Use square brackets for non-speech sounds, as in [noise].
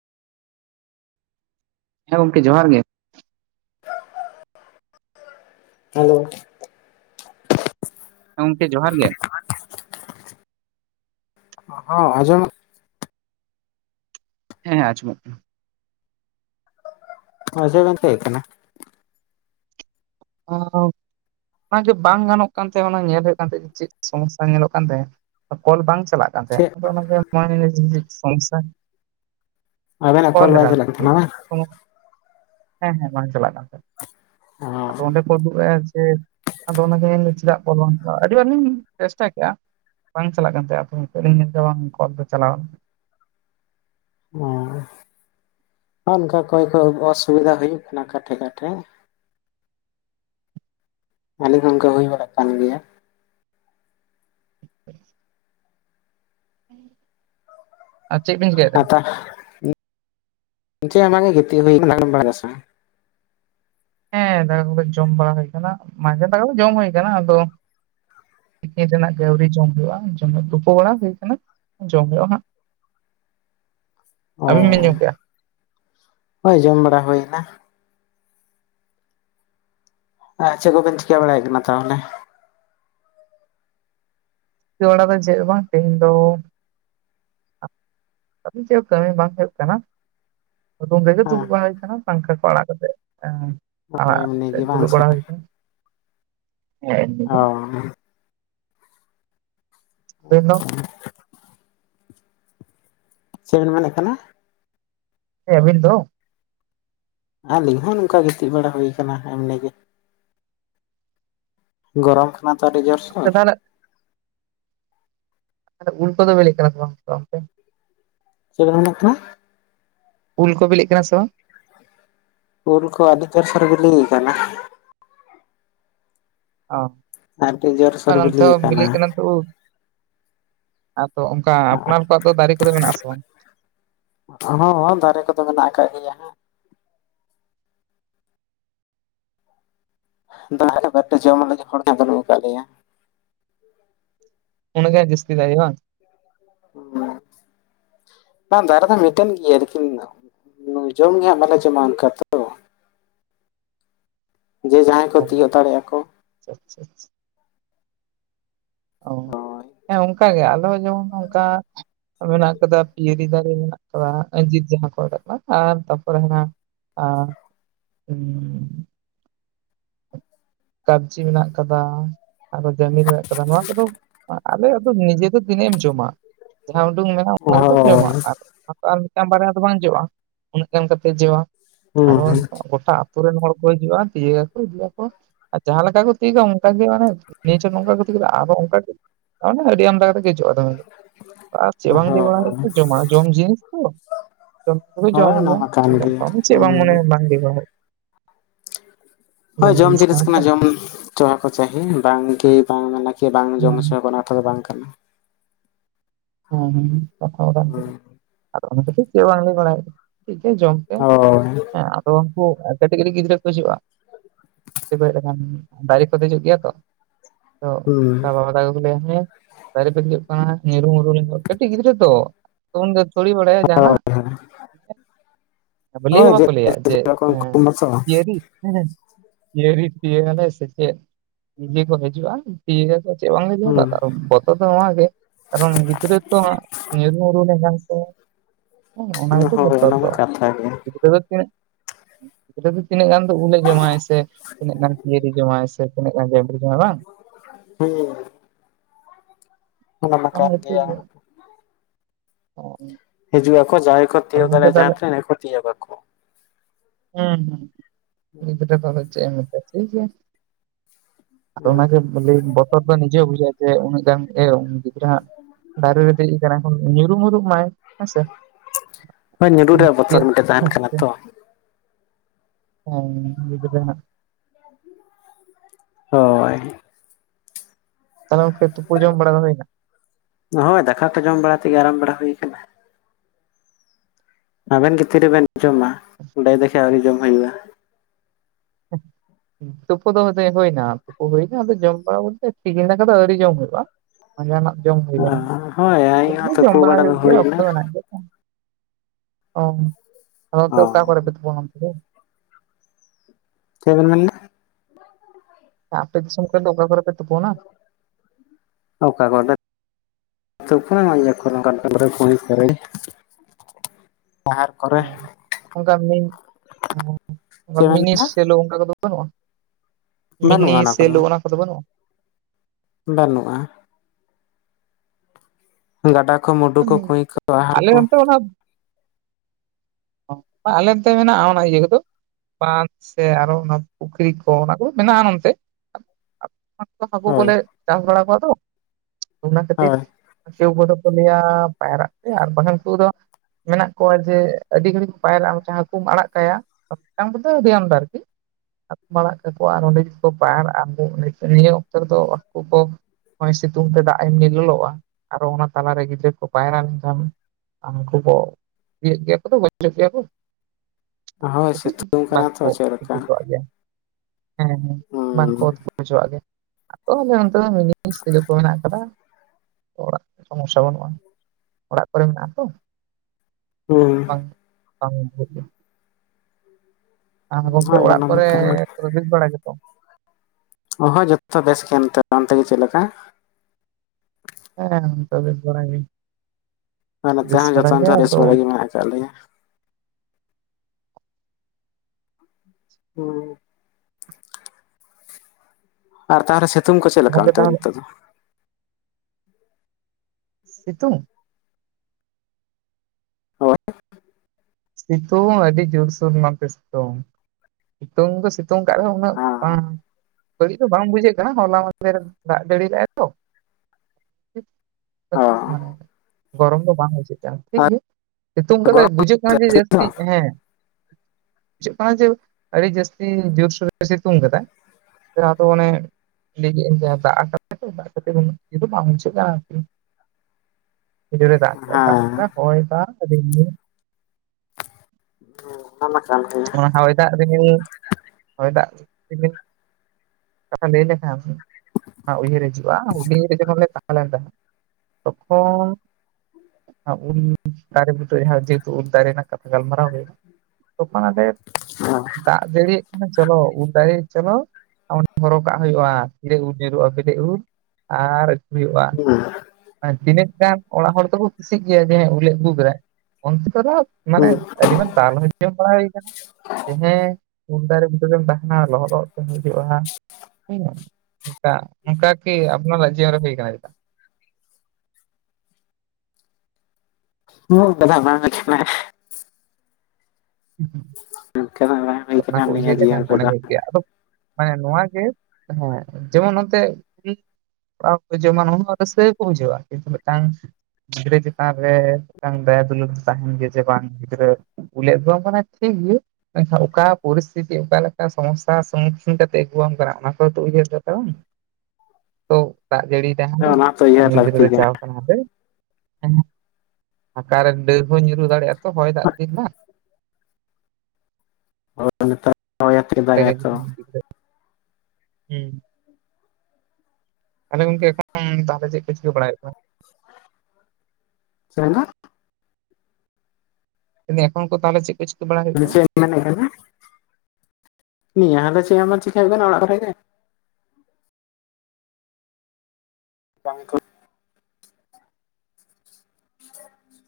ᱦᱮᱸ ᱜᱚᱝᱠᱮ ᱡᱚᱦᱟᱨ ᱜᱮ᱾ ᱦᱮᱞᱳ᱾ ᱦᱮᱸ ᱜᱚᱝᱠᱮ ᱡᱚᱦᱟᱨ ᱜᱮ᱾ ᱦᱚᱸ ᱟᱡᱚᱢᱚᱜ ᱦᱮᱸ ᱟᱡᱚᱢᱚᱸᱜ ᱠᱟᱱᱟ᱾ [inaudible] ᱛᱟᱦᱮᱸᱜ ᱠᱟᱱᱟ [inaudible] ᱚᱱᱟ ᱜᱮ ᱵᱟᱝ ᱜᱟᱱᱚᱜ ᱠᱟᱱ ᱛᱟᱦᱮᱸ ᱚᱱᱟ ᱧᱮᱞ ᱦᱳᱭᱳᱜ ᱠᱟᱱ ᱛᱟᱦᱮᱜ ᱪᱮᱫ ᱥᱚᱢᱚᱥᱥᱟ ᱧᱮᱞᱚᱜ ᱠᱟᱱ ᱛᱟᱦᱮᱸᱜ ᱠᱚᱞ ᱵᱟᱝ ᱪᱟᱞᱟᱜ ᱠᱟᱱ ᱛᱟᱦᱮᱸᱜ ᱪᱮᱫ ᱟᱫᱚ ᱚᱱᱟᱜᱮ [unintelligible] ᱥᱚᱢᱚᱥᱥᱟ ᱟᱵᱮᱱᱟᱜ ᱠᱚᱞ ᱞᱮᱫᱟ ᱵᱟᱭ ᱪᱟᱞᱟᱜ ᱠᱟᱱ ᱟᱨᱠᱤ ᱛᱟᱦᱮᱱᱟ ᱵᱟᱝ [unintelligible] ᱦᱮᱸ ᱦᱮᱸ ᱵᱟᱝ ᱪᱟᱞᱟᱜ ᱠᱟᱱᱟ ᱛᱟᱦᱮᱸᱫ, ᱟᱫᱚ ᱚᱸᱰᱮ ᱠᱚ ᱩᱫᱩᱜ ᱮᱜᱼᱟ ᱡᱮ ᱟᱫᱚ ᱚᱱᱟ ᱫᱚ ᱪᱮᱫᱟᱜ ᱠᱚ ᱱᱚᱝᱠᱟ ᱟᱹᱰᱤ ᱵᱟᱨᱟ ᱞᱤᱧ ᱪᱮᱥᱴᱟ ᱠᱮᱫᱟ ᱵᱟᱝ ᱪᱟᱞᱟᱜ ᱠᱟᱱ ᱛᱟᱦᱮᱸᱫ ᱟᱫᱚ ᱱᱤᱛᱚᱜ ᱞᱤᱧ ᱧᱮᱞᱮᱫ ᱵᱟᱝ ᱠᱚᱞ ᱫᱚ ᱪᱟᱞᱟᱣᱱᱟ᱾ ᱚᱻ ᱚᱝᱠᱟ ᱚᱠᱚᱭ ᱠᱚ ᱚᱥᱩᱵᱤᱫᱟ ᱦᱩᱭᱩᱜ ᱠᱟᱱᱟ ᱚᱠᱟᱴᱷᱮᱡ ᱚᱠᱟᱴᱷᱮᱡ, ᱟᱞᱮ ᱦᱚᱸ ᱚᱱᱠᱟ ᱦᱩᱭ ᱵᱟᱲᱟᱜ ᱠᱟᱱ ᱜᱮᱭᱟ, [unintelligible] [unintelligible] ᱟᱨ ᱪᱮᱫ ᱵᱤᱱ ᱪᱤᱠᱟᱹᱭᱮᱫ ᱛᱟᱦᱮᱸᱫ? ᱟᱛᱟ ᱪᱮᱫ ᱦᱚᱸ ᱵᱟᱝ ᱜᱮᱫ ᱜᱤᱛᱤᱡ ᱦᱩᱭ [unintelligible] ᱵᱟᱭ ᱨᱮ ᱥᱮᱜ ᱦᱮᱸ ᱫᱟᱠᱟ ᱠᱚᱫᱚ ᱡᱚᱢ ᱵᱟᱲᱟ ᱦᱩᱭ ᱟᱠᱟᱱᱟ, ᱢᱟᱡᱟᱱ ᱫᱟᱠᱟ ᱫᱚ ᱡᱚᱢ ᱦᱩᱭ ᱟᱠᱟᱱᱟ ᱟᱫᱚ ᱛᱤᱠᱤ ᱨᱮᱱᱟᱜ ᱜᱟᱹᱣᱨᱤ ᱡᱚᱢ ᱦᱩᱭᱩᱜᱼᱟ, ᱡᱚᱢ ᱛᱩᱯᱩ ᱵᱟᱲᱟ ᱦᱩᱭ ᱟᱠᱟᱱᱟ ᱡᱚᱢ ᱦᱩᱭᱩᱜᱼᱟ ᱦᱟᱸᱜ᱾ ᱚ ᱟᱵᱮᱱ ᱵᱤᱱ ᱡᱚᱢ ᱠᱮᱜᱼᱟ? ᱦᱳᱭ ᱡᱚᱢ ᱵᱟᱲᱟ ᱦᱩᱭᱮᱱᱟ᱾ ᱟ ᱪᱮᱫ ᱠᱚᱵᱮᱱ ᱪᱤᱠᱟᱹ ᱵᱟᱲᱟᱭᱮᱫ ᱠᱟᱱᱟ ᱛᱟᱦᱚᱞᱮ? ᱪᱤᱠᱟᱹ ᱵᱟᱲᱟ ᱫᱚ ᱪᱮᱫ ᱵᱟᱝ ᱛᱮᱦᱮᱧ ᱫᱚ ᱠᱟᱹᱢᱤ ᱪᱮᱫ ᱠᱟᱹᱢᱤ ᱵᱟᱝ ᱦᱩᱭᱩᱜ ᱠᱟᱱᱟ, ᱥᱩᱫᱷᱩᱢ ᱨᱮᱜᱮ ᱫᱩᱲᱩᱵ ᱦᱮᱸ ᱵᱟᱝ ᱦᱩᱭ ᱠᱟᱱᱟ ᱯᱟᱝᱠᱷᱟ ᱠᱚ ᱟᱲᱟᱜ ᱠᱟᱛᱮᱜ ᱮᱸᱻ ᱮᱢᱱᱤ ᱟᱲᱟᱜ ᱜᱮ ᱵᱟᱝ ᱫᱩᱲᱩᱵ ᱥᱮ ᱵᱟᱲᱟ ᱦᱩᱭ ᱠᱟᱱᱟ ᱦᱮᱸ ᱚ [unintelligible] ᱟᱹᱵᱤᱱ ᱫᱚ [unintelligible] ᱪᱮᱫᱵᱤᱱ ᱢᱮᱱᱮᱫ ᱛᱟᱦᱮᱱᱟ? ᱟᱵᱤᱱ ᱫᱚ ᱟᱹᱞᱤᱧ ᱦᱚᱸ ᱱᱚᱝᱠᱟ ᱜᱮ ᱜᱤᱛᱤᱡ ᱵᱟᱲᱟ ᱦᱩᱭ ᱠᱟᱱᱟ ᱮᱢᱱᱤ ᱜᱮ, ᱜᱚᱨᱚᱢ ᱠᱟᱱᱟ ᱛᱚ ᱟᱹᱰᱤ ᱡᱳᱨᱼᱥᱳᱨ, ᱛᱟᱦᱚᱞᱮ ᱟᱫᱚ ᱩᱞ ᱠᱚᱫᱚ ᱵᱮᱞᱮᱜ ᱠᱟᱱᱟ ᱥᱮ ᱵᱟᱝ ᱟᱯᱮ ᱚᱱᱛᱮ? ᱪᱮᱫ ᱵᱮᱱ ᱢᱮᱱᱮᱫ ᱛᱟᱦᱮᱸᱱᱟ? ᱩᱞ ᱠᱚ ᱵᱤᱞᱤᱜ ᱠᱟᱱᱟ ᱥᱮ ᱵᱟᱝ? ᱩᱞ ᱠᱚ ᱟᱹᱰᱤ ᱡᱳᱨᱼᱥᱳᱨ ᱵᱤᱞᱤ ᱠᱟᱱᱟ᱾ ᱚ, ᱟᱹᱰᱤ ᱟᱞᱮ ᱡᱳᱨᱥᱳᱨ ᱱᱚᱛᱮ ᱵᱤᱞᱤ ᱦᱚᱸ ᱵᱤᱞᱤᱜ ᱟᱠᱟᱱᱟ ᱠᱟᱱᱟ ᱛᱚ ᱩᱞ᱾ ᱟᱫᱚ ᱚᱱᱠᱟ ᱟᱯᱱᱟᱨ ᱠᱚᱣᱟᱜ ᱫᱚ ᱫᱟᱨᱮ ᱠᱚᱫᱚ ᱢᱮᱱᱟᱜ ᱟᱥᱮ ᱵᱟᱝ? ᱦᱚᱸ ᱦᱚᱸ ᱫᱟᱨᱮ ᱠᱚᱫᱚ ᱢᱮᱱᱟᱜ ᱟᱠᱟᱫ ᱜᱮᱭᱟ ᱦᱟᱸᱜ, ᱫᱟᱦᱨᱮ [unintelligible] ᱡᱚᱢ ᱞᱟᱹᱜᱤᱫ ᱦᱚᱲ ᱜᱮ ᱵᱟᱱᱩᱜ ᱟᱠᱟᱫ ᱞᱮᱭᱟ᱾ ᱩᱱᱟᱜᱮ ᱡᱟᱹᱥᱛᱤ ᱫᱟᱭᱮ ᱵᱟᱝ? [unintelligible] ᱵᱟᱝ ᱫᱟᱨᱮ ᱫᱚ ᱢᱤᱫᱴᱟᱝ ᱜᱮᱭᱟ ᱟᱨᱠᱤ ᱡᱚᱢ ᱜᱮ ᱦᱟᱸᱜ ᱵᱟᱞᱮ ᱡᱚᱢᱟ ᱚᱱᱠᱟ ᱫᱚ, ᱡᱮ ᱡᱟᱦᱟᱸᱭ ᱠᱚ ᱚ ᱛᱤᱭᱳᱜ ᱫᱟᱲᱮᱭᱟᱜ ᱠᱚ [unintelligible] ᱚ ᱦᱳᱭ ᱦᱮᱸ ᱚᱱᱠᱟᱜᱮ ᱟᱞᱮ ᱦᱚᱸ ᱡᱮᱢᱚᱱ ᱚᱱᱠᱟ ᱢᱮᱱᱟᱜ ᱠᱟᱫᱟ ᱯᱤᱭᱲᱤ ᱫᱟᱨᱮ ᱢᱮᱱᱟᱜ ᱠᱟᱫᱟ ᱟᱸᱡᱤᱨ ᱡᱟᱦᱟᱸ ᱠᱚ ᱢᱮᱛᱟᱜ ᱠᱟᱱᱟ ᱟᱨ ᱛᱟᱨᱯᱚᱨᱮ ᱦᱮᱱᱟᱜᱼᱟ᱾ ᱟᱨ ᱦᱮᱸ ᱥᱟᱵᱽᱡᱤ ᱢᱮᱱᱟᱜ ᱠᱟᱫᱟ ᱟᱨᱚ ᱡᱟᱢᱤᱱ ᱢᱮᱱᱟᱜ ᱟᱠᱟᱫᱟ ᱱᱚᱣᱟ ᱠᱚᱫᱚ ᱟᱞᱮ ᱟᱫᱚ ᱱᱤᱡᱮ ᱫᱚ ᱛᱤᱱᱟᱹᱜ ᱮᱢ ᱡᱚᱢᱟ᱾ ᱡᱟᱦᱟᱸ ᱩᱰᱩᱝ ᱢᱮᱱᱟᱜᱼᱟ ᱚᱱᱟ ᱜᱮᱛᱚᱢ ᱦᱳᱭ ᱡᱚᱢᱟ ᱟᱨ ᱟᱨ ᱢᱤᱫᱴᱟᱱ ᱵᱟᱨᱭᱟ ᱫᱚ ᱵᱟᱝ ᱡᱚᱜᱼᱟ ᱩᱱᱟᱹᱜ ᱜᱟᱱ ᱠᱟᱛᱮ ᱡᱚᱜᱼᱟ ᱦᱩᱸ ᱟᱨᱚ ᱦᱩᱸ [unintelligible] ᱟᱹᱛᱩ ᱨᱮᱱ ᱦᱚᱲ ᱠᱚ ᱦᱤᱡᱩᱜᱼᱟ, ᱛᱤᱭᱟᱹᱜᱟᱠᱚ ᱤᱫᱤᱭᱟᱠᱚ ᱟᱨ ᱡᱟᱦᱟᱸ ᱞᱮᱠᱟ ᱠᱚ ᱛᱤᱭᱩᱜᱟ᱾ ᱚᱱᱠᱟᱜᱮ ᱢᱟᱱᱮ ᱱᱤᱭᱟᱹ ᱦᱚᱸ ᱱᱚᱝᱠᱟ ᱠᱚ ᱛᱤᱭᱩᱜᱟ ᱟᱨᱚ ᱚᱱᱠᱟᱜ ᱜᱮ ᱢᱟᱱᱮ ᱟᱹᱰᱤ ᱟᱢᱫᱟ [unintelligible] ᱟᱨ ᱪᱮᱫ ᱦᱚᱸ ᱵᱟᱝ ᱞᱟᱹᱭ ᱵᱟᱲᱟ ᱦᱩᱭ ᱦᱳᱭ ᱟᱠᱟᱱᱟ ᱡᱚᱢᱟ ᱡᱚᱢ ᱡᱤᱱᱤᱥ ᱛᱚ ᱡᱚᱢ ᱫᱚᱠᱚ ᱦᱳᱭ ᱡᱚᱢ ᱚᱱᱟ ᱜᱮᱭᱟ ᱢᱟ ᱾ ᱠᱟᱱ ᱟᱫᱚ ᱜᱮᱭᱟ ᱪᱮᱫ ᱦᱚᱸ ᱦᱩᱸ ᱵᱟᱝ ᱢᱟᱱᱮ ᱵᱟᱝ [unintelligible] ᱦᱳᱭ ᱡᱚᱢ ᱡᱤᱱᱤᱥ ᱠᱟᱱᱟ ᱡᱚᱢ ᱪᱚᱣᱟ ᱠᱚ ᱪᱟᱹᱦᱤ ᱵᱟᱝᱜᱤ ᱵᱟᱝ ᱢᱮ [unintelligible] ᱪᱮ ᱵᱟᱝ ᱡᱚᱢ ᱦᱮᱸ ᱦᱚᱪᱚ ᱠᱚᱣᱟ ᱚᱱᱟ ᱠᱟᱛᱷᱟ ᱫᱚ ᱵᱟᱝ ᱠᱟᱱᱟ᱾ ᱦᱮᱸ ᱦᱮᱸ [unintelligible] ᱵᱟᱝᱞᱮ ᱦᱳᱭ ᱵᱟᱲᱟᱭ ᱴᱷᱤᱠ ᱜᱮᱭᱟ ᱡᱚᱢ [unintelligible] ᱚ ᱛᱚ ᱩᱱᱠᱩ ᱠᱟᱹᱴᱤᱡ ᱠᱟᱹᱴᱤᱡ ᱜᱤᱫᱽᱨᱟᱹ ᱠᱚ ᱦᱤᱡᱩᱜᱼᱟ [unintelligible] ᱠᱚ ᱦᱮᱡ ᱞᱮᱠᱷᱟᱱ ᱫᱟᱨᱮ ᱠᱚ ᱫᱮᱡᱩᱜ ᱜᱮᱭᱟ ᱛᱚ᱾ ᱦᱩᱸ [unintelligible] ᱞᱟᱹᱭ ᱦᱮᱸ ᱫᱟᱨᱮ ᱯᱮ ᱫᱮᱡᱚᱜ ᱠᱟᱱᱟ ᱧᱩᱨᱩ ᱢᱩᱨᱩ [unintelligible] ᱠᱟᱹᱴᱤᱡ ᱜᱤᱫᱽᱨᱟᱹ ᱛᱚ ᱩᱱᱤ ᱫᱚ ᱛᱷᱚᱲᱤ ᱵᱟᱲᱟᱭᱟ ᱦᱳᱭ ᱡᱟᱦᱟᱸᱱᱟᱜ ᱾ ᱦᱳᱭ ᱟᱫᱚ ᱞᱟᱹᱭ ᱦᱚᱸ ᱦᱳᱭ ᱵᱟᱠᱚ ᱞᱟᱹᱭ ᱡᱚᱛᱚ ᱡᱮ ᱩᱱᱠᱩ ᱢᱟᱛᱚ ᱦᱮᱸ [unintelligible] ᱛᱤᱭᱟᱹᱨᱤ ᱛᱤᱭᱞᱮ ᱥᱮ ᱪᱮᱫ ᱱᱤᱡᱮ ᱠᱚ ᱦᱤᱡᱩᱜᱼᱟ᱾ ᱛᱤᱭᱩᱜᱟᱠᱚ ᱪᱮᱫ ᱦᱩᱸ [unintelligible] ᱵᱚᱛᱚᱨ ᱫᱚ ᱱᱚᱣᱟ ᱜᱮ ᱠᱟᱨᱚᱱ [unintelligible] ᱜᱤᱫᱽᱨᱟᱹ ᱛᱚ ᱧᱤᱨᱩ ᱢᱩᱨᱩ [unintelligible] ᱦᱮᱸ ᱚᱱᱟ ᱜᱮᱛᱚ ᱦᱳᱭ ᱵᱚᱛᱚᱨ ᱚᱱᱟ ᱫᱚ ᱢᱟ ᱠᱟᱛᱷᱟ ᱜᱮ ᱜᱤᱫᱽᱨᱟᱹ ᱫᱚ ᱛᱤᱱᱟᱹᱜ ᱜᱤᱫᱽᱨᱟᱹ ᱫᱚ ᱛᱤᱱᱟᱹᱜ ᱜᱟᱱ ᱫᱚ ᱩᱞᱮ ᱡᱚᱢᱟᱭ ᱥᱮ ᱛᱤᱱᱟᱹᱜ ᱜᱟᱱ ᱯᱤᱭᱟᱹᱨᱤ ᱡᱚᱢᱟᱭ ᱥᱮ ᱥᱮ ᱛᱤᱱᱟᱹᱜ ᱜᱟᱱ [unintelligible] ᱵᱟᱝ ᱦᱮᱸ ᱚᱱᱟ [unintelligible] ᱚ ᱦᱤᱡᱩᱜ ᱟᱠᱚ ᱡᱟᱦᱟᱸᱭ ᱠᱚ ᱛᱤᱭᱳᱜ ᱫᱟᱲᱮᱭᱟᱜ ᱡᱟᱦᱟᱸ ᱤᱱᱟ ᱠᱚ ᱛᱤᱭᱳᱜᱟᱠᱚ᱾ ᱦᱮᱸ ᱦᱩᱸ ᱜᱤᱫᱽᱨᱟᱹ ᱫᱚ ᱟᱫᱚ ᱪᱮᱫ ᱮᱢ ᱢᱮᱛᱟᱭᱟ ᱴᱷᱤᱠ ᱜᱮᱭᱟ᱾ ᱟᱨ ᱚᱱᱟ ᱵᱚᱞᱮ ᱵᱚᱛᱚᱨ ᱫᱚ ᱱᱤᱡᱮ ᱵᱩᱡᱷᱟᱹᱜᱼᱟ ᱡᱮ ᱩᱱᱟᱹᱜ ᱜᱟᱱ [unintelligible] ᱫᱟᱨᱮ ᱨᱮ ᱫᱮᱡ ᱟᱠᱟᱱᱟ ᱮ ᱧᱩᱨᱩᱢ ᱦᱩᱨᱩᱜ ᱢᱟᱭ ᱦᱮᱸ ᱥᱮ ᱦᱳᱭ ᱧᱩᱨᱩ ᱨᱮᱭᱟᱜ ᱵᱚᱛᱚᱨ ᱢᱤᱫᱴᱮᱡ ᱛᱟᱦᱮᱱ ᱠᱟᱱᱟ [unintelligible] ᱛᱚ ᱦᱮᱸ ᱜᱤᱫᱽᱨᱟᱹ ᱦᱟᱸᱜ ᱦᱳᱭ ᱛᱟᱦᱚᱞᱮ ᱜᱚᱢᱠᱮ ᱛᱩᱯᱩ ᱡᱚᱢ ᱵᱟᱲᱟ ᱦᱩᱭᱱᱟ᱾ ᱦᱳᱭ ᱫᱟᱠᱟ ᱠᱚ ᱡᱚᱢ ᱵᱟᱲᱟ ᱛᱮᱜᱮ ᱟᱨᱟᱢ ᱵᱟᱲᱟ ᱦᱩᱭ ᱟᱠᱟᱱᱟ᱾ ᱟᱵᱮᱱ ᱜᱤ ᱛᱤ ᱨᱮᱵᱮᱱ ᱡᱚᱢᱟ ᱞᱟᱹᱭ ᱫᱟᱠᱤᱱ ᱟᱹᱣᱨᱤ ᱡᱚᱢ ᱦᱩᱭᱩᱜᱼᱟ᱾ [unintelligible] ᱛᱩᱯᱩ ᱫᱚ ᱦᱩᱭᱱᱟ ᱛᱩᱯᱩ ᱦᱩᱭᱱᱟ ᱟᱫᱚ ᱡᱚᱢ ᱵᱟᱲᱟ ᱠᱟᱛᱮ ᱛᱤᱠᱤᱱ ᱫᱟᱠᱟ ᱫᱚ ᱟᱹᱣᱨᱤ ᱡᱚᱢ ᱦᱩᱭᱩᱜᱼᱟ᱾ ᱢᱟᱸᱡᱟᱱᱟᱜ ᱡᱚᱢ ᱦᱩᱭᱩᱜᱼᱟ ᱦᱳᱭ ᱤᱧ ᱦᱚᱸ ᱡᱚᱢ ᱛᱩᱯᱩ ᱵᱟᱲᱟ ᱫᱚ ᱦᱩᱭᱩᱜ ᱜᱮᱭᱟ ᱚᱠᱛᱚ ᱦᱩᱭᱱᱟ ᱢᱮᱱᱟᱜ ᱜᱮ ᱚ ᱚᱠᱟ ᱠᱚᱨᱮᱫ ᱯᱮ ᱛᱩᱯᱩ ᱱᱟ [unintelligible] ᱪᱮᱫᱵᱮᱱ ᱢᱮᱱᱫᱟ ᱟᱯᱮ ᱫᱤᱥᱚᱢ ᱠᱚᱨᱮᱫ [unintelligible] ᱛᱩᱯᱩᱱᱟ᱾ ᱚᱠᱟ ᱠᱚ [unintelligible] ᱛᱩᱯᱩ ᱱᱟ [unintelligible] ᱠᱩᱧ ᱠᱚᱨᱮ ᱟᱦᱟᱨ ᱚ ᱠᱚᱨᱮ ᱚᱱᱠᱟ ᱪᱮᱫ ᱢᱮᱱᱫᱟ ᱢᱤᱱᱤᱥ ᱚᱱᱠᱟ ᱥᱮᱞᱚ ᱚᱱᱠᱟ ᱠᱚᱫᱚ ᱵᱟᱹᱱᱩᱜᱼᱟ, ᱢᱤᱱᱤ ᱥᱮᱞᱚ ᱚᱱᱟ ᱠᱚᱫᱚ ᱵᱟᱹᱱᱩᱜᱼᱟ᱾ ᱵᱟᱹᱱᱩᱜᱼᱟ᱾ ᱜᱟᱰᱟ ᱠᱚ ᱢᱩᱰᱩ ᱦᱩᱸ, ᱠᱚ ᱠᱩᱭ ᱠᱚ ᱟᱦᱟᱨ ᱠᱚ [unintelligible] ᱚ ᱟᱞᱮ ᱛᱮ ᱢᱮᱱᱟᱜ-ᱟ, ᱚᱱᱟ ᱤᱡᱟᱹ ᱠᱚᱫᱚ᱾ ᱵᱟᱸᱫᱷ ᱥᱮ ᱟᱨᱚ ᱚᱱᱟ ᱯᱩᱠᱷᱨᱤ ᱠᱚ ᱚᱱᱟ ᱠᱚ ᱢᱮᱱᱟᱜᱼᱟ ᱱᱚᱱᱛᱮ᱾ [unintelligible] ᱦᱟᱹᱠᱩ ᱦᱳᱭ ᱠᱚᱞᱮ ᱪᱟᱥ ᱵᱟᱲᱟ ᱠᱚᱣᱟ ᱛᱚ ᱚᱱᱟ ᱠᱷᱟᱹᱛᱤᱨ᱾ ᱦᱳᱭ ᱥᱮ ᱩᱱᱠᱩ ᱫᱚᱠᱚ ᱞᱟᱹᱭᱟ ᱯᱟᱭᱨᱟᱜ ᱯᱮ ᱟᱨ ᱵᱟᱠᱷᱟᱱ ᱩᱱᱠᱩ ᱫᱚ ᱢᱮᱱᱟᱜ ᱠᱚᱣᱟ ᱡᱮ ᱟᱹᱰᱤ ᱜᱷᱟᱹᱲᱤᱡ ᱯᱟᱭᱨᱟᱜ ᱟᱢ ᱥᱮ ᱦᱟᱹᱠᱩᱢ ᱟᱲᱟᱜ ᱠᱟᱭᱟ [unintelligible] ᱠᱚᱫᱚ ᱟᱹᱰᱤ ᱟᱢᱫᱟ ᱟᱨᱠᱤ᱾ ᱦᱟᱠᱩᱢ ᱟᱲᱟᱜ ᱠᱟᱠᱚᱣᱟ ᱟᱨ ᱱᱚᱸᱰᱮ ᱜᱮᱠᱚ ᱯᱟᱭᱨᱟᱜᱼᱟ ᱱᱤᱭᱟᱹ ᱚᱠᱛᱚ ᱨᱮᱫᱚ ᱦᱟᱠᱩ ᱠᱚ ᱱᱚᱜᱼᱚᱭ ᱥᱤᱛᱩᱝ ᱛᱮ ᱫᱟᱜ ᱮᱢᱱᱤ ᱞᱚᱞᱚᱜᱼᱟ᱾ ᱟᱫᱚ ᱚᱱᱟ ᱛᱟᱞᱟᱨᱮ ᱜᱤᱫᱽᱨᱟᱹ ᱠᱚ ᱯᱟᱭᱨᱟ ᱞᱮᱱᱠᱷᱟᱱ ᱦᱟᱠᱩ ᱠᱚ ᱡᱤᱣᱤᱫ ᱜᱮᱭᱟ ᱠᱚ ᱛᱚ ᱜᱚᱡ ᱦᱚᱪᱚᱜ ᱜᱮᱭᱟ ᱠᱚ᱾ ᱦᱳᱭ [unintelligible] ᱥᱤᱛᱩᱝ ᱵᱟᱠ ᱠᱟᱱᱟ ᱛᱚ ᱪᱮᱫ ᱞᱮᱠᱟ [unintelligible] ᱜᱮᱭᱟ ᱦᱮᱸ ᱦᱮᱸ ᱵᱟᱝᱠᱚ ᱦᱩᱸ [unintelligible] ᱦᱚᱪᱚᱣᱟᱜ ᱜᱮ ᱟᱫᱚ ᱱᱚᱱᱛᱮ ᱢᱤᱱᱤ ᱥᱮᱞᱳ ᱠᱚ ᱢᱮᱱᱟᱜ ᱠᱟᱫᱟ᱾ ᱚᱲᱟᱜ ᱥᱚᱢᱚᱥᱟ ᱵᱟᱹᱱᱩᱜᱼᱟ, ᱚᱲᱟᱜ ᱠᱚᱨᱮ ᱢᱮᱱᱟᱜᱼᱟ ᱛᱚ᱾ ᱦᱩᱸ ᱵᱟᱝ ᱵᱟᱝ ᱵᱩᱡᱷᱟᱹᱜ ᱵᱟᱝ ᱜᱚᱝᱠᱮ ᱦᱳᱭ ᱚᱲᱟᱜ ᱚᱱᱟ ᱢᱟ ᱠᱚᱨᱮ ᱠᱟᱱ ᱜᱮ ᱠᱚ ᱵᱮᱥ ᱵᱟᱲᱟ ᱜᱮᱛᱚ? ᱦᱚᱸ ᱦᱚᱸ ᱡᱷᱚᱛᱚ ᱵᱮᱥ ᱜᱮᱭᱟ ᱱᱤᱛᱚᱜ ᱫᱚ᱾ ᱚᱱᱛᱮ ᱜᱮ ᱪᱮᱫ ᱞᱮᱠᱟ? ᱦᱮᱸ ᱱᱤᱛᱚᱜ ᱵᱮᱥ ᱵᱟᱲᱟ ᱜᱮ᱾ ᱟᱨ ᱵᱮᱥ ᱱᱚᱛᱮᱦᱚᱸ ᱵᱟᱲᱟ ᱡᱷᱚᱛᱚᱱ ᱜᱮ ᱫᱚ ᱵᱮᱥ ᱟᱫᱚ ᱵᱟᱲᱟ ᱜᱮ ᱢᱮᱱᱟᱜ ᱟᱠᱟᱫ ᱞᱮᱭᱟ᱾ ᱦᱩᱸ ᱟᱨ ᱛᱟᱦᱚᱞᱮ ᱥᱤᱛᱩᱝ ᱠᱚ ᱪᱮᱫ ᱞᱮᱠᱟ ᱜᱚᱝᱠᱮ ᱛᱟᱦᱚᱞᱮ ᱱᱤᱛᱚᱜ ᱫᱚ? ᱥᱤᱛᱩᱝ ᱦᱳᱭ ᱥᱤᱛᱩᱝ ᱟᱹᱰᱤ ᱡᱳᱨᱥᱩᱨ ᱱᱚᱛᱮ ᱥᱤᱛᱩᱝ᱾ ᱛᱩᱝ ᱫᱚ ᱥᱤᱛᱩᱝ ᱠᱟᱫ ᱨᱮᱦᱚᱸ ᱩᱱᱟᱹᱜ ᱵᱟᱝ᱾ ᱵᱟᱹᱲᱤᱡ ᱫᱚ ᱵᱟᱝ ᱵᱩᱡᱷᱟᱹᱜ ᱠᱟᱱᱟ ᱦᱚᱞᱟ ᱢᱟᱫᱷᱮᱨ ᱫᱟᱜ ᱡᱟᱹᱲᱤ ᱞᱮᱜᱼᱟᱭ᱾ ᱚ [unintelligible] ᱢᱟᱱᱮ ᱜᱚᱨᱚᱢ ᱫᱚ ᱵᱟᱝ ᱵᱩᱡᱟᱹᱜ ᱠᱟᱱᱟ᱾ ᱴᱷᱤᱠ ᱜᱮᱭᱟ ᱥᱤᱛᱩᱝ ᱠᱟᱫᱟᱭ ᱜᱚᱨᱚᱢ ᱵᱩᱡᱷᱟᱹᱜ ᱠᱟᱱᱟ ᱡᱮ ᱫᱚ ᱡᱟᱹᱥᱛᱤ ᱦᱮᱸ᱾ ᱵᱩᱡᱟᱹᱜ ᱠᱟᱱᱟ ᱡᱮ ᱟᱹᱰᱤ ᱡᱟᱹᱥᱛᱤ ᱡᱳᱨᱥᱳᱨᱮ ᱥᱤᱛᱩᱝ ᱠᱟᱫᱟ᱾ ᱡᱟᱦᱟᱸ ᱫᱚ ᱚᱱᱮ ᱞᱤᱸᱜᱤ [unintelligible] ᱫᱟᱜ ᱟᱠᱟᱫ ᱟᱭ ᱛᱚ ᱫᱟᱜ ᱠᱟᱛᱮ ᱵᱟᱝ ᱢᱩᱪᱷᱟᱜ ᱠᱟᱱᱟ ᱟᱨᱠᱤ᱾ ᱟᱹᱰᱤ ᱡᱳᱨ ᱮ ᱫᱟᱜ ᱠᱮᱜ-ᱟ ᱫᱟᱜ ᱦᱮᱸ ᱠᱮᱫᱟ ᱦᱚᱭ ᱫᱟᱜ ᱨᱤᱢᱤᱞ ᱚᱱᱟ ᱠᱷᱟᱱᱜᱮ ᱚᱱᱟ ᱦᱚᱭ ᱫᱟᱜ ᱨᱤᱢᱤᱞ ᱦᱚᱭ ᱫᱟᱜ ᱨᱤᱢᱤᱞ ᱠᱟᱛᱷᱟ ᱞᱟᱹᱭ ᱞᱮᱠᱷᱟᱱ ᱚᱱᱟ ᱩᱭᱦᱟᱹᱨ ᱦᱤᱡᱩᱜᱼᱟ ᱦᱩᱰᱤᱧ ᱨᱮ ᱡᱮᱠᱷᱚᱱ ᱞᱮ ᱛᱟᱦᱮᱸ ᱞᱮᱱ ᱛᱟᱦᱮᱸᱫ᱾ ᱛᱚᱠᱷᱚᱱ ᱦᱚᱸ ᱩᱞ ᱫᱟᱨᱮ ᱵᱩᱴᱟ ᱨᱮ ᱡᱟᱦᱟᱸ ᱡᱮᱦᱮᱛᱩ ᱩᱞ ᱫᱟᱨᱮ ᱨᱮᱱᱟᱜ ᱠᱟᱛᱷᱟ ᱜᱟᱞᱢᱟᱨᱟᱣ ᱦᱩᱭᱩᱜ᱾ ᱚᱱᱟᱛᱮ ᱦᱩᱸ ᱫᱟᱜ ᱡᱟᱹᱲᱤᱭᱮᱫ ᱠᱟᱱᱟ ᱪᱚᱞᱚ ᱩᱞ ᱫᱟᱨᱮ ᱪᱚᱞᱚ᱾ ᱩᱱ ᱦᱚᱨᱚ ᱠᱟᱜ ᱦᱩᱭᱩᱜᱼᱟ, ᱛᱤᱨᱮ ᱩᱞ ᱧᱩᱨᱩᱜᱼᱟ ᱵᱮᱞᱮ ᱩᱞ ᱟᱨ ᱟᱹᱜᱩᱭ ᱦᱩᱭᱩᱜᱼᱟ᱾ ᱟᱨ ᱛᱤᱱᱟᱹᱜ ᱜᱟᱱ ᱚᱲᱟᱜ ᱦᱚᱲ ᱫᱚᱠᱚ ᱠᱩᱥᱤᱜ ᱜᱮᱭᱟ᱾ ᱡᱮ ᱦᱮᱸ ᱩᱞᱮ ᱟᱹᱜᱩ ᱠᱮᱫᱟᱭ ᱚᱱᱠᱩ ᱠᱚᱫᱚ ᱢᱟᱱᱮ ᱦᱩᱸ ᱟᱹᱰᱤᱜᱟᱱ ᱫᱟᱞ ᱦᱚᱸ ᱡᱚᱢ ᱵᱟᱲᱟ ᱦᱩᱭ ᱠᱟᱱᱟ᱾ ᱮ ᱦᱮᱸ ᱩᱞ ᱫᱟᱨᱮ ᱵᱩᱴᱟᱹ ᱨᱮᱢ ᱛᱟᱦᱮᱸᱱᱟ ᱞᱚᱦᱚᱫᱚᱜ ᱛᱮᱢ ᱦᱤᱡᱩᱜᱼᱟ᱾ [unintelligible] ᱚᱱᱠᱟ ᱚᱱᱠᱟ ᱠᱤ ᱟᱯᱱᱟ ᱡᱤᱭᱚᱱ ᱨᱮ ᱦᱩᱭ ᱠᱟᱱᱟ ᱪᱮᱛᱟ? ᱦᱩᱸ ᱫᱟᱫᱟ ᱵᱟᱝᱟ ᱪᱷᱟᱲᱟ ᱚᱱᱠᱟ ᱫᱚ ᱵᱟᱝ ᱦᱩᱭ ᱟᱫᱚ ᱚᱱᱟ ᱠᱟᱱᱟ ᱠᱚ ᱱᱤᱭᱟᱹ ᱩᱭᱦᱟᱹᱨ ᱡᱤᱭᱚᱱ ᱞᱮᱠᱷᱟᱱ ᱢᱚᱱᱮ ᱨᱮᱫᱚ ᱦᱩᱭᱩᱜ ᱜᱮᱭᱟ ᱟᱫᱚ᱾ ᱢᱟᱱᱮ ᱱᱚᱣᱟᱜᱮ ᱮᱦᱮᱸ ᱡᱮᱢᱚᱱ ᱱᱚᱛᱮ ᱤ ᱚᱲᱟᱜ ᱦᱚᱲ ᱠᱚᱠᱚ ᱡᱚᱢᱟ ᱩᱱ ᱫᱚ ᱨᱟᱹᱥᱠᱟ ᱜᱮᱠᱚ ᱵᱩᱡᱷᱟᱹᱣᱟ᱾ ᱠᱤᱱᱛᱩ ᱢᱤᱫᱴᱟᱝ ᱜᱤᱫᱽᱨᱟᱹ ᱪᱮᱛᱟᱱ ᱨᱮ ᱢᱤᱫᱴᱟᱝ ᱫᱟᱭᱟ ᱫᱩᱞᱟᱹᱲ ᱛᱟᱦᱮᱸᱱ ᱜᱮᱭᱟ ᱡᱮ ᱵᱟᱝ ᱜᱤᱫᱽᱨᱟᱹ ᱩᱞᱮ ᱟᱜᱩᱣᱟᱢ᱾ ᱢᱟᱱᱮ ᱴᱷᱤᱠ ᱜᱮ, ᱢᱮᱱᱠᱷᱟᱱ ᱚᱠᱟ ᱯᱚᱨᱤᱥᱛᱷᱤᱛᱤ ᱚᱠᱟᱞᱮᱠᱟ ᱥᱚᱢᱚᱥᱥᱟ ᱥᱚᱢᱢᱩᱠᱷᱤᱱ ᱠᱟᱛᱮ ᱟᱹᱜᱩᱣᱟᱢ ᱠᱟᱱᱟ᱾ ᱚᱱᱟ ᱠᱚᱫᱚ ᱩᱭᱦᱟᱹᱨ ᱫᱟ ᱛᱚ ᱵᱟᱝ᱾ ᱛᱚ ᱫᱟᱜ ᱡᱟᱹᱲᱤᱭ ᱫᱟᱭ ᱦᱮᱸ ᱦᱟᱸᱰᱮ ᱚᱱᱟ ᱦᱚᱸᱛᱚ ᱟᱨ ᱩᱭᱦᱟᱹᱨ ᱩᱱᱤ ᱜᱤᱫᱽᱨᱟᱹ ᱞᱟᱹᱠᱛᱤ ᱫᱚᱭ ᱠᱟᱱᱟ ᱪᱟᱣ ᱠᱟᱱᱟᱭ ᱦᱟᱸᱰᱮ᱾ [unintelligible] ᱚᱠᱟᱨᱮ ᱰᱟᱹᱨ ᱠᱚ ᱧᱩᱨᱩ ᱫᱟᱲᱮᱭᱟᱜ-ᱟ, ᱛᱚ ᱦᱚᱭ ᱫᱟᱜ ᱫᱤᱱ ᱵᱟᱝ᱾ ᱦᱳᱭ ᱱᱮᱛᱟᱨ ᱦᱚᱭ ᱟᱛᱮ ᱫᱟᱜᱟᱭ ᱚᱸᱰᱮᱜᱮ ᱛᱚ ᱦᱩᱸ, ᱛᱟᱦᱚᱞᱮ ᱜᱚᱢᱠᱮ ᱮᱠᱷᱚᱱ, ᱛᱟᱦᱚᱞᱮ ᱪᱮᱫ ᱠᱚ ᱪᱤᱠᱟ ᱵᱟᱲᱟᱭ ᱦᱩᱭᱚᱜ ᱠᱟᱱᱟ? ᱪᱮᱫᱮᱢᱢᱮᱱᱫᱟ? ᱮᱠᱷᱚᱱ ᱠᱷᱚ ᱛᱟᱦᱞᱮ ᱪᱮᱫ ᱯᱮ ᱪᱤᱠ? ᱪᱮᱫ ᱢᱮᱱᱮᱜᱼᱮ ᱠᱟᱱᱟ? ᱱᱤᱭᱟ ᱫᱚ ᱪᱮᱫ ᱦᱚᱸ ᱵᱟᱝ ᱪᱤᱠᱟᱹᱭᱮᱫ ᱠᱟᱱᱟ, ᱚᱲᱟᱜ ᱠᱚᱨᱮ ᱜᱮ ᱠᱟᱹᱢᱤ ᱠᱚ